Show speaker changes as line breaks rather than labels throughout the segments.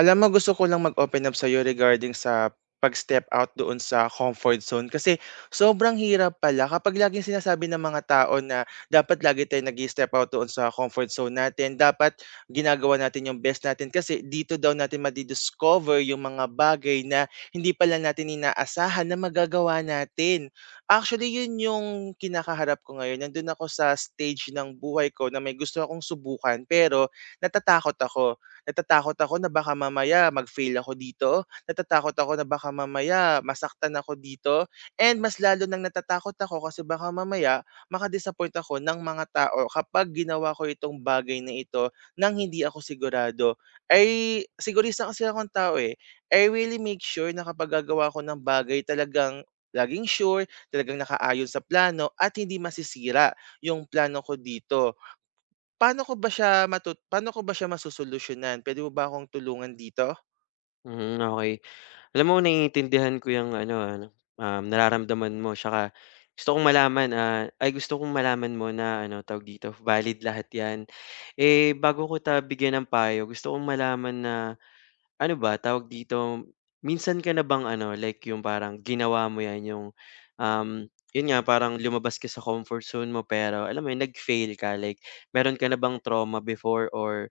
Alam mo, gusto ko lang mag-open up sa'yo regarding sa pag-step out doon sa comfort zone, kasi sobrang hirap pala kapag laging sinasabi ng mga tao na dapat lagi tayong nag step out doon sa comfort zone natin. Dapat ginagawa natin yung best natin, kasi dito daw natin madidiscover yung mga bagay na hindi pala natin inaasahan na magagawa natin. Actually, yun yung kinakaharap ko ngayon. Nandun ako sa stage ng buhay ko na may gusto akong subukan, pero natatakot ako natatakot ako na baka mamaya mag-fail ako dito, natatakot ako na baka mamaya masaktan ako dito, and mas lalo nang natatakot ako kasi baka mamaya maka ako ng mga tao kapag ginawa ko itong bagay na ito nang hindi ako sigurado. Ay, sigurista kasi akong tao, eh. I really make sure na kapag gagawa ko ng bagay, talagang laging sure, talagang nakaayon sa plano at hindi masisira yung plano ko dito. Paano ko ba siya masosolusyunan? Puwede mo ba akong tulungan dito?
Mhm, okey. Alam mo naiintindihan ko yung ano, nararamdaman mo tsaka gusto kong malaman, ah, ay gusto kong malaman mo na ano, tawag dito, valid lahat 'yan. Eh, bago kita bigyan ng payo, gusto kong malaman na ano ba, tawag dito, minsan ka na bang ano, like yung parang ginawa mo 'yan, um, yun nga, parang lumabas ka sa comfort zone mo pero alam mo yun, nag-fail ka? Like meron ka na bang trauma before or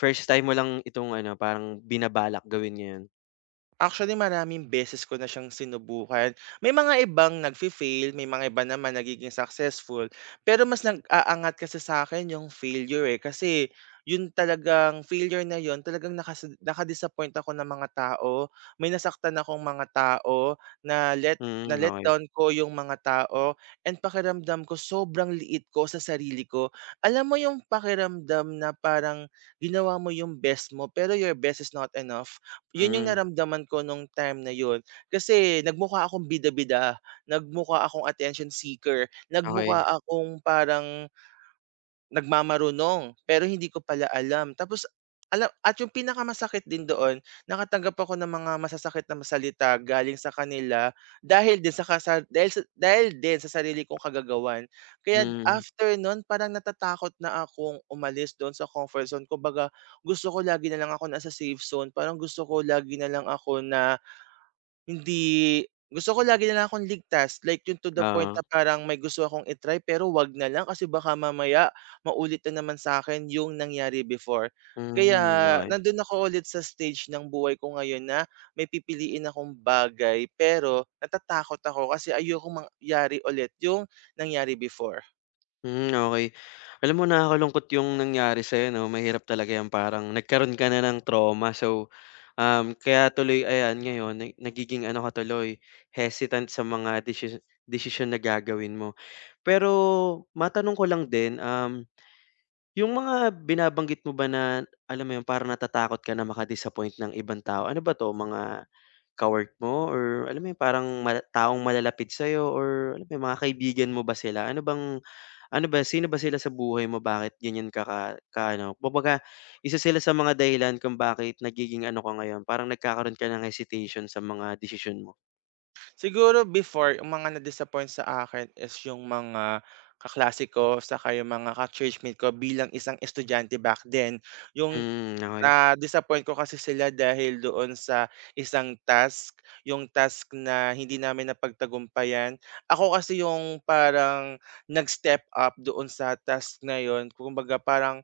first time mo lang itong ano, parang binabalak gawin ngayon?
Actually, maraming beses ko na siyang sinubukan. May mga ibang nagfi-fail, may mga iba naman nagiging successful. Pero mas nag-aangat kasi sa akin yung failure, eh, kasi yun talagang failure na yun, talagang nakadisappoint ako ng mga tao. May nasaktan akong mga tao na
Mm, okey.
letdown ko yung mga tao, and pakiramdam ko sobrang liit ko sa sarili ko. Alam mo yung pakiramdam na parang ginawa mo yung best mo pero your best is not enough? 'Yun yung
Hmm.
naramdaman ko nung time na yun, kasi nagmukha akong bida-bida, nagmukha akong attention seeker, nagmukha
Okey.
akong parang nagmamarunong, pero hindi ko pala alam. Tapos, alam at yung pinakamasakit din doon, nakatanggap ako ng mga masasakit na masalita galing sa kanila dahil din sa sarili kong kagagawan. Kaya
Hmm,
after nun, parang natatakot na akong umalis do'n sa comfort zone. Kumbaga, gusto ko lagi na lang ako nasa safe zone, parang gusto ko lagi na lang ako na hindi. Gusto ko lagi na lang akong ligtas, like yung to the point na
oo.
parang may gusto akong i-try pero 'wag na lang, kasi baka mamaya maulit na naman sa akin yung nangyari before. Kaya
Hmm, okey.
nandun ako ulit sa stage ng buhay ko ngayon na may pipiliin akong bagay, pero natatakot ako kasi ayokong mangyari ulit yung nangyari before.
Hmm, okey. Alam mo nakakalungkot yung nangyari sa'yo 'no, mahirap talaga yan parang nagkaroon ka na ng trauma. So, kaya tuloy ayan ngayon na nagiging ano ka tuloy, hesitant sa mga desisyon na gagawin mo. Pero matanong ko lang din, yung mga binabanggit mo ba na alam mo yun, parang natatakot ka na maka-disappoint ng ibang tao, ano ba 'to mga ka mo or alam mo yun parang mala taong malalapit sa'yo or alam mo yung mga kaibigan mo ba sila? Ano bang ano ba sino ba sila sa buhay mo bakit ganyan ka ka ka-ano kumbaga isa sila sa mga dahilan kung bakit nagiging ano ka ngayon parang nagkakaroon ka ng hesitation sa mga desisyon mo?
Siguro before, ang mga na-disappoint sa akin is yung mga kaklase ko saka yung mga ka-churchmate ko bilang isang estudyante back then. Yung
Hmm, okay.
Na-disappoint ko kasi sila dahil doon sa isang task, yung task na hindi namin napagtagumpayan. Ako kasi yung parang nag-step up doon sa task na yun. Kumbaga, parang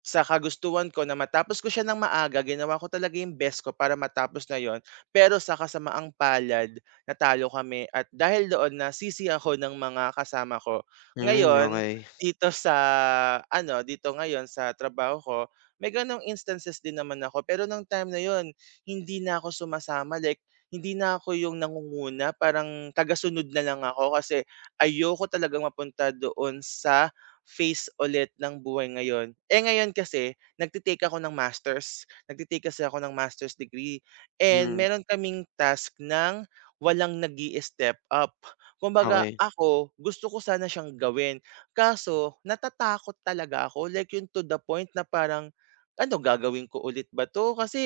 sa kagustuhan ko na matapos ko siya ng maaga, ginawa ko talaga yung best ko para matapos na yon, pero sa kasamaang palad, natalo kami, at dahil doon nasisi ako ng mga kasama ko.
Hmm,
Ngayon,
okay.
dito sa ano, dito ngayon sa trabaho ko, may gano'ng instances din naman ako, pero nung time na yon hindi na ako sumasama, like hindi na ako yung nangunguna, parang tagasunod na lang ako, kasi ayoko talagang mapunta doon sa phase ulit ng buhay ngayon. Eh, ngayon kasi nagtitake kasi ako ng master's degree, and
Hmm,
meron kaming task ng walang nag step up. Kumbaga
okey.
ako, gusto ko sana siyang gawin, kaso natatakot talaga ako, like yun to the point na parang, "Ano, gagawin ko ulit ba 'to?" Kasi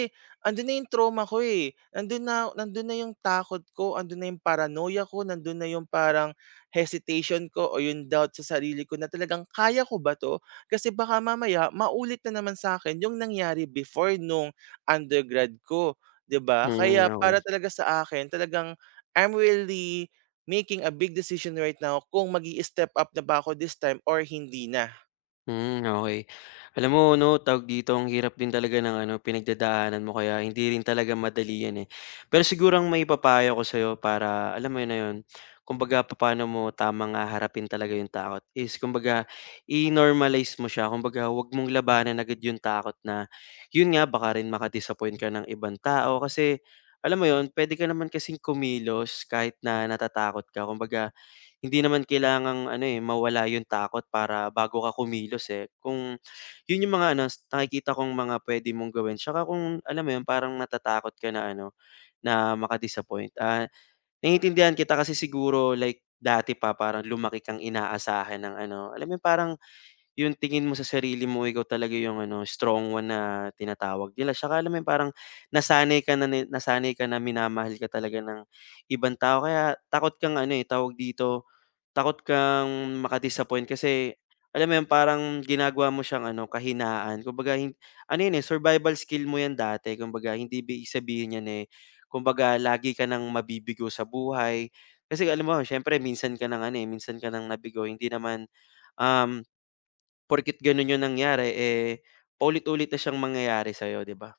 andun na yung trauma ko, eh, nandun na yung takot ko, andun na yung paranoia ko, nandun na yung parang hesitation ko o yung doubt sa sarili ko na talagang kaya ko ba 'to? Kasi baka mamaya maulit na naman sa akin yung nangyari before nung undergrad ko, 'di ba?
Hmm,
Kaya
okey.
para talaga sa akin, talagang I'm really making a big decision right now kung magi step up na ba ako this time or hindi na.
Hmm, okay. Alam mo 'no, tawag dito, ang hirap din talaga ng ano, pinagdadaanan mo kaya hindi rin talaga madali 'yan, eh. Pero siguro ang may papayo ko sa'yo para alam mo yun na 'yun, kumbaga papaano mo tamang haharapin talaga yung takot is kumbaga i-normalize mo siya. Kumbaga huwag mong labanan agad yung takot na yun nga, baka rin maka ka ng ibang tao kasi alam mo 'yun, pwede ka naman kasing kumilos kahit na natatakot ka. Kumbaga hindi naman kailangang ano, eh, mawala yung takot para bago ka kumilos, eh. Kung yun yung mga ano, nakikita kong mga puwede mong gawin tsaka kung alam mo yun, parang natatakot ka na ano, na maka-disappoint, ah, naiintindihan kita kasi siguro like dati pa parang lumaki kang inaasahan ng ano, alam mo yun, parang yung tingin mo sa sarili mo ikaw talaga yung ano, strong one na tinatawag nila tsaka alam mo yun, parang nasanay ka na minamahal ka talaga ng ibang tao kaya takot kang ano, eh, tawag dito. Takot kang maka-disappoint kasi alam mo yun, parang ginagawa mo siyang ano, kahinaan. Kumbaga ano yun, eh, survival skill mo yan dati. Kumbaga hindi ibig sabihin yan, eh, kumbaga lagi ka ng mabibigo sa buhay. Kasi alam mo siyempre minsan ka ng ano, eh, minsan ka ng nabigo hindi naman, um, porket ganun yung nangyari, eh, paulit-ulit na siyang mangyayari sa'yo, 'di ba?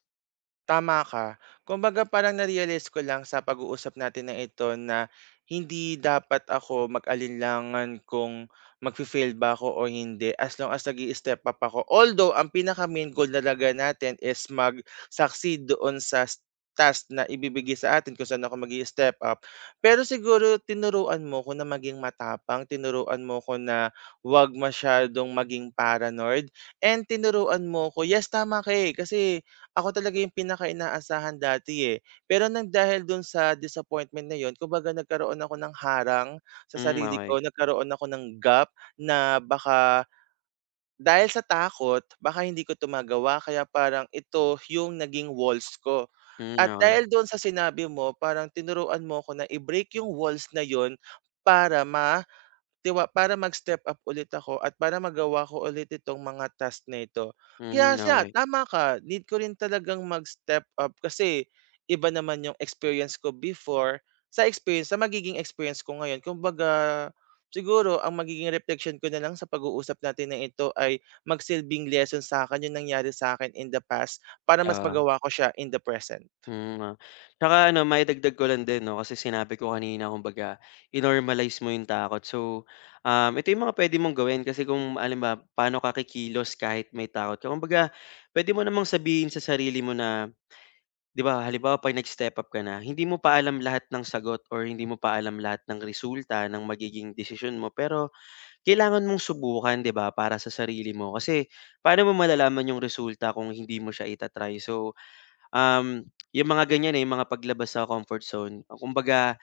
Tama ka. Kumbaga, parang na-realize ko lang sa pag-uusap natin na ito na hindi dapat ako mag-alinlangan kung magfi-fail ba ako o hindi, as long as nag-i-step up ako. Although, ang pinaka-main goal talaga natin is mag-succeed doon sa task na ibibigay sa atin kung saan ako mag step up. Pero siguro tinuruan mo ko na maging matapang, tinuruan mo ko na wag masyadong maging paranoid, and tinuruan mo ko, yes, tama ka, eh, kasi ako talaga yung pinaka-inaasahan dati, eh. Pero nang dahil dun sa disappointment na yun, kumbaga nagkaroon ako ng harang sa
Hmm,
sarili ko,
okey.
nagkaroon ako ng gap na baka dahil sa takot, baka hindi ko 'to magawa, kaya parang ito yung naging walls ko.
Hmm,
At
okey.
dahil dun sa sinabi mo, parang tinuruan mo ako na i-break yung walls na yun para ma 'di ba, para mag-step up ulit ako at para magawa ko ulit itong mga task na ito. Kaya
Hmm,
siya,
okey.
tama ka, need ko rin talagang mag-step up, kasi iba naman yung experience ko before sa magiging experience ko ngayon. Kumbaga, siguro ang magiging reflection ko na lang sa pag-uusap natin na ito ay magsilbing lesson sa akin yung nangyari sa akin in the past, para mas magawa ko siya in the present.
Hmm, ah. Tsaka ano maidagdag ko lang din 'no, kasi sinabi ko kanina kumbaga i-normalize mo yung takot. So, ito yung mga puwede mong gawin kasi kung halimbawa paano ka kikilos kahit may takot ka. Kumbaga puwede mo namang sabihin sa sarili mo na 'di ba halimbawa 'pag nag-step up ka na, hindi mo pa alam lahat ng sagot or hindi mo pa alam lahat ng resulta ng magiging desisyon mo, pero kailangan mong subukan 'di ba para sa sarili mo. Kasi paano mo malalaman yung resulta kung hindi mo siya ita-try. So, yung mga ganyan, eh, yung mga paglabas sa comfort zone, kumbaga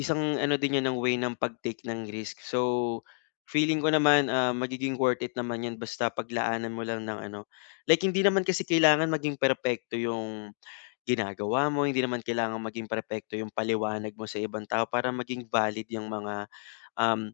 isang ano din 'yan ng way ng pag-take ng risk. So, feeling ko naman, ah, magiging worth it naman 'yan basta paglaanan mo lang ng ano like hindi naman kasi kailangan maging perpekto yung ginagawa mo, hindi naman kailangan maging perpekto yung paliwanag mo sa ibang tao para maging valid yung mga, um,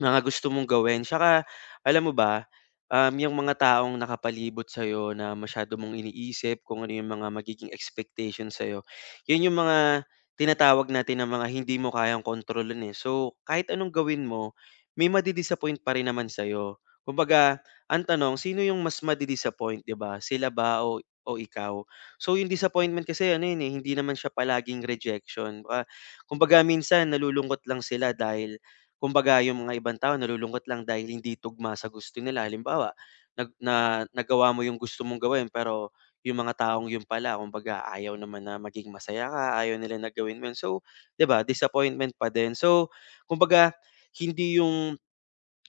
mga gusto mong gawin tsaka alam mo ba, yung mga taong nakapalibot sa'yo na masyado mong iniisip kung ano yung mga magiging expectation sa'yo, yun yung mga tinatawag natin na mga hindi mo kayang kontrolin, eh. So, kahit anong gawin mo, may madi-disappoint pa rin naman sa'yo. Kumbaga, ang tanong, sino yung mas madi-disappoint, 'di ba? Sila ba o o ikaw? So, yung disappointment kasi ano yun, eh, hindi naman siya palaging rejection. Ah, kumbaga minsan nalulungkot lang sila dahil kumbaga yung mga ibang tao nalulungkot lang dahil hindi tugma sa gusto nila. Halimbawa, nag na nagawa mo yung gusto mong gawin pero yung mga taong yun pala kumbaga ayaw naman na maging masaya ka, ayaw nila na gawin mo yun. So, 'di ba disappointment pa din. So, kumbaga hindi yung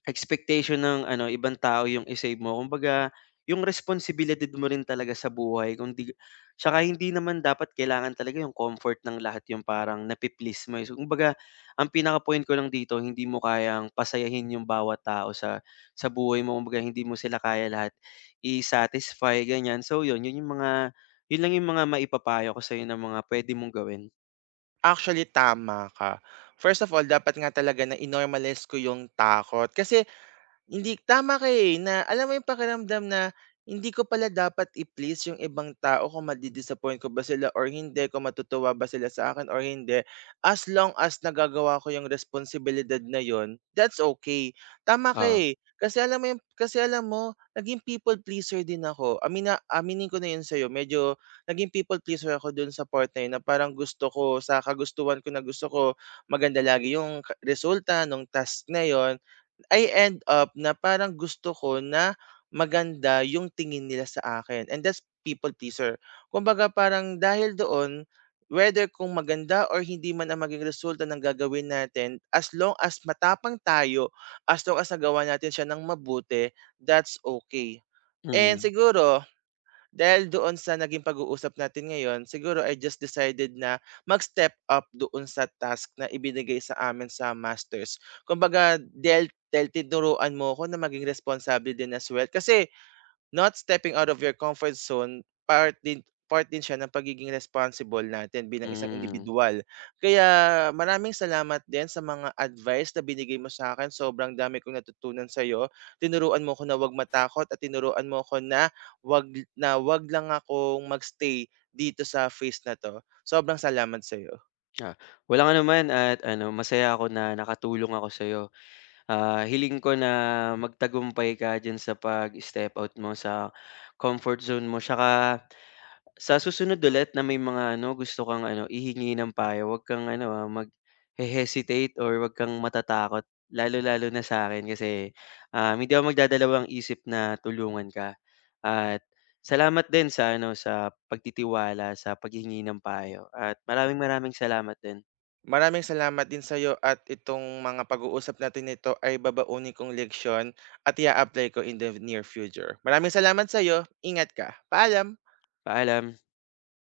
expectation ng ano, ibang tao yung i-save mo. Kumbaga, yung responsibilidad mo rin talaga sa buhay kung di tsaka hindi naman dapat kailangan talaga yung comfort ng lahat yung parang napi mo, eh. So, kumbaga ang pinaka-point ko lang dito hindi mo kayang pasayahin yung bawat tao sa buhay mo. Kumbaga hindi mo sila kaya lahat i-satisfy, ganyan. So yun, yun lang yung mga maipapayo ko sa'yo na mga puwede mong gawin.
Actually, tama ka. First of all, dapat nga talaga na i-normalize ko yung takot, kasi tama ka, eh, na alam mo yung pakiramdam na hindi ko pala dapat i-please yung ibang tao kung ko ba sila or hindi, kung matutuwa ba sila sa akin or hindi. As long as nagagawa ko yung responsibilidad na yon, that's okay. Tama ka,
Oo.
eh, kasi alam mo naging people pleaser din ako. Aminin ko na yun sa'yo. Medyo naging people pleaser ako dun sa part na yun, na parang gusto ko, sa kagustuhan ko na gusto ko maganda lagi yung resulta nung task na yon, I end up na parang gusto ko na maganda yung tingin nila sa akin, and that's people pleaser. Kumbaga, parang dahil doon, whether kung maganda or hindi man ang maging resulta ng gagawin natin, as long as matapang tayo, as long as nagawa natin siya ng mabuti, that's okay. And
Mm.
siguro, dahil doon sa naging pag-uusap natin ngayon, siguro I just decided na mag-step up doon sa task na ibinigay sa amin sa masters. Kumbaga, dahil tinuruan mo ko na maging responsable din as well. Kasi not stepping out of your comfort zone, part din part din siya ng pagiging responsible natin bilang isang
Mm.
individual. Kaya maraming salamat din sa mga advice na binigay mo sa akin. Sobrang dami kong natutunan sa iyo. Tinuruan mo ko na 'wag matakot, at tinuruan mo ko na 'wag 'wag lang akong magstay dito sa face na 'to. Sobrang salamat sa iyo.
Ah, walang anuman at ano, masaya ako na nakatulong ako sa'yo. Ah, hiling ko na magtagumpay ka diyan sa pag-step out mo sa comfort zone mo. Tsaka sa susunod ulit na may mga ano, gusto kang ano, ihingi ng payo, wag kang ano, ah, mag-hesitate or wag kang matatakot. Lalo-lalo na sa akin kasi, hindi ako magdadalawang isip na tulungan ka. At salamat din sa ano, sa pagtitiwala, sa paghingi ng payo at maraming maraming salamat din.
Maraming salamat din sa sa'yo, at itong mga pag-uusap natin nito ay babaunin kong leksyon at i-a-apply ko in the near future. Maraming salamat sa sa'yo. Ingat ka. Paalam.
Paalam.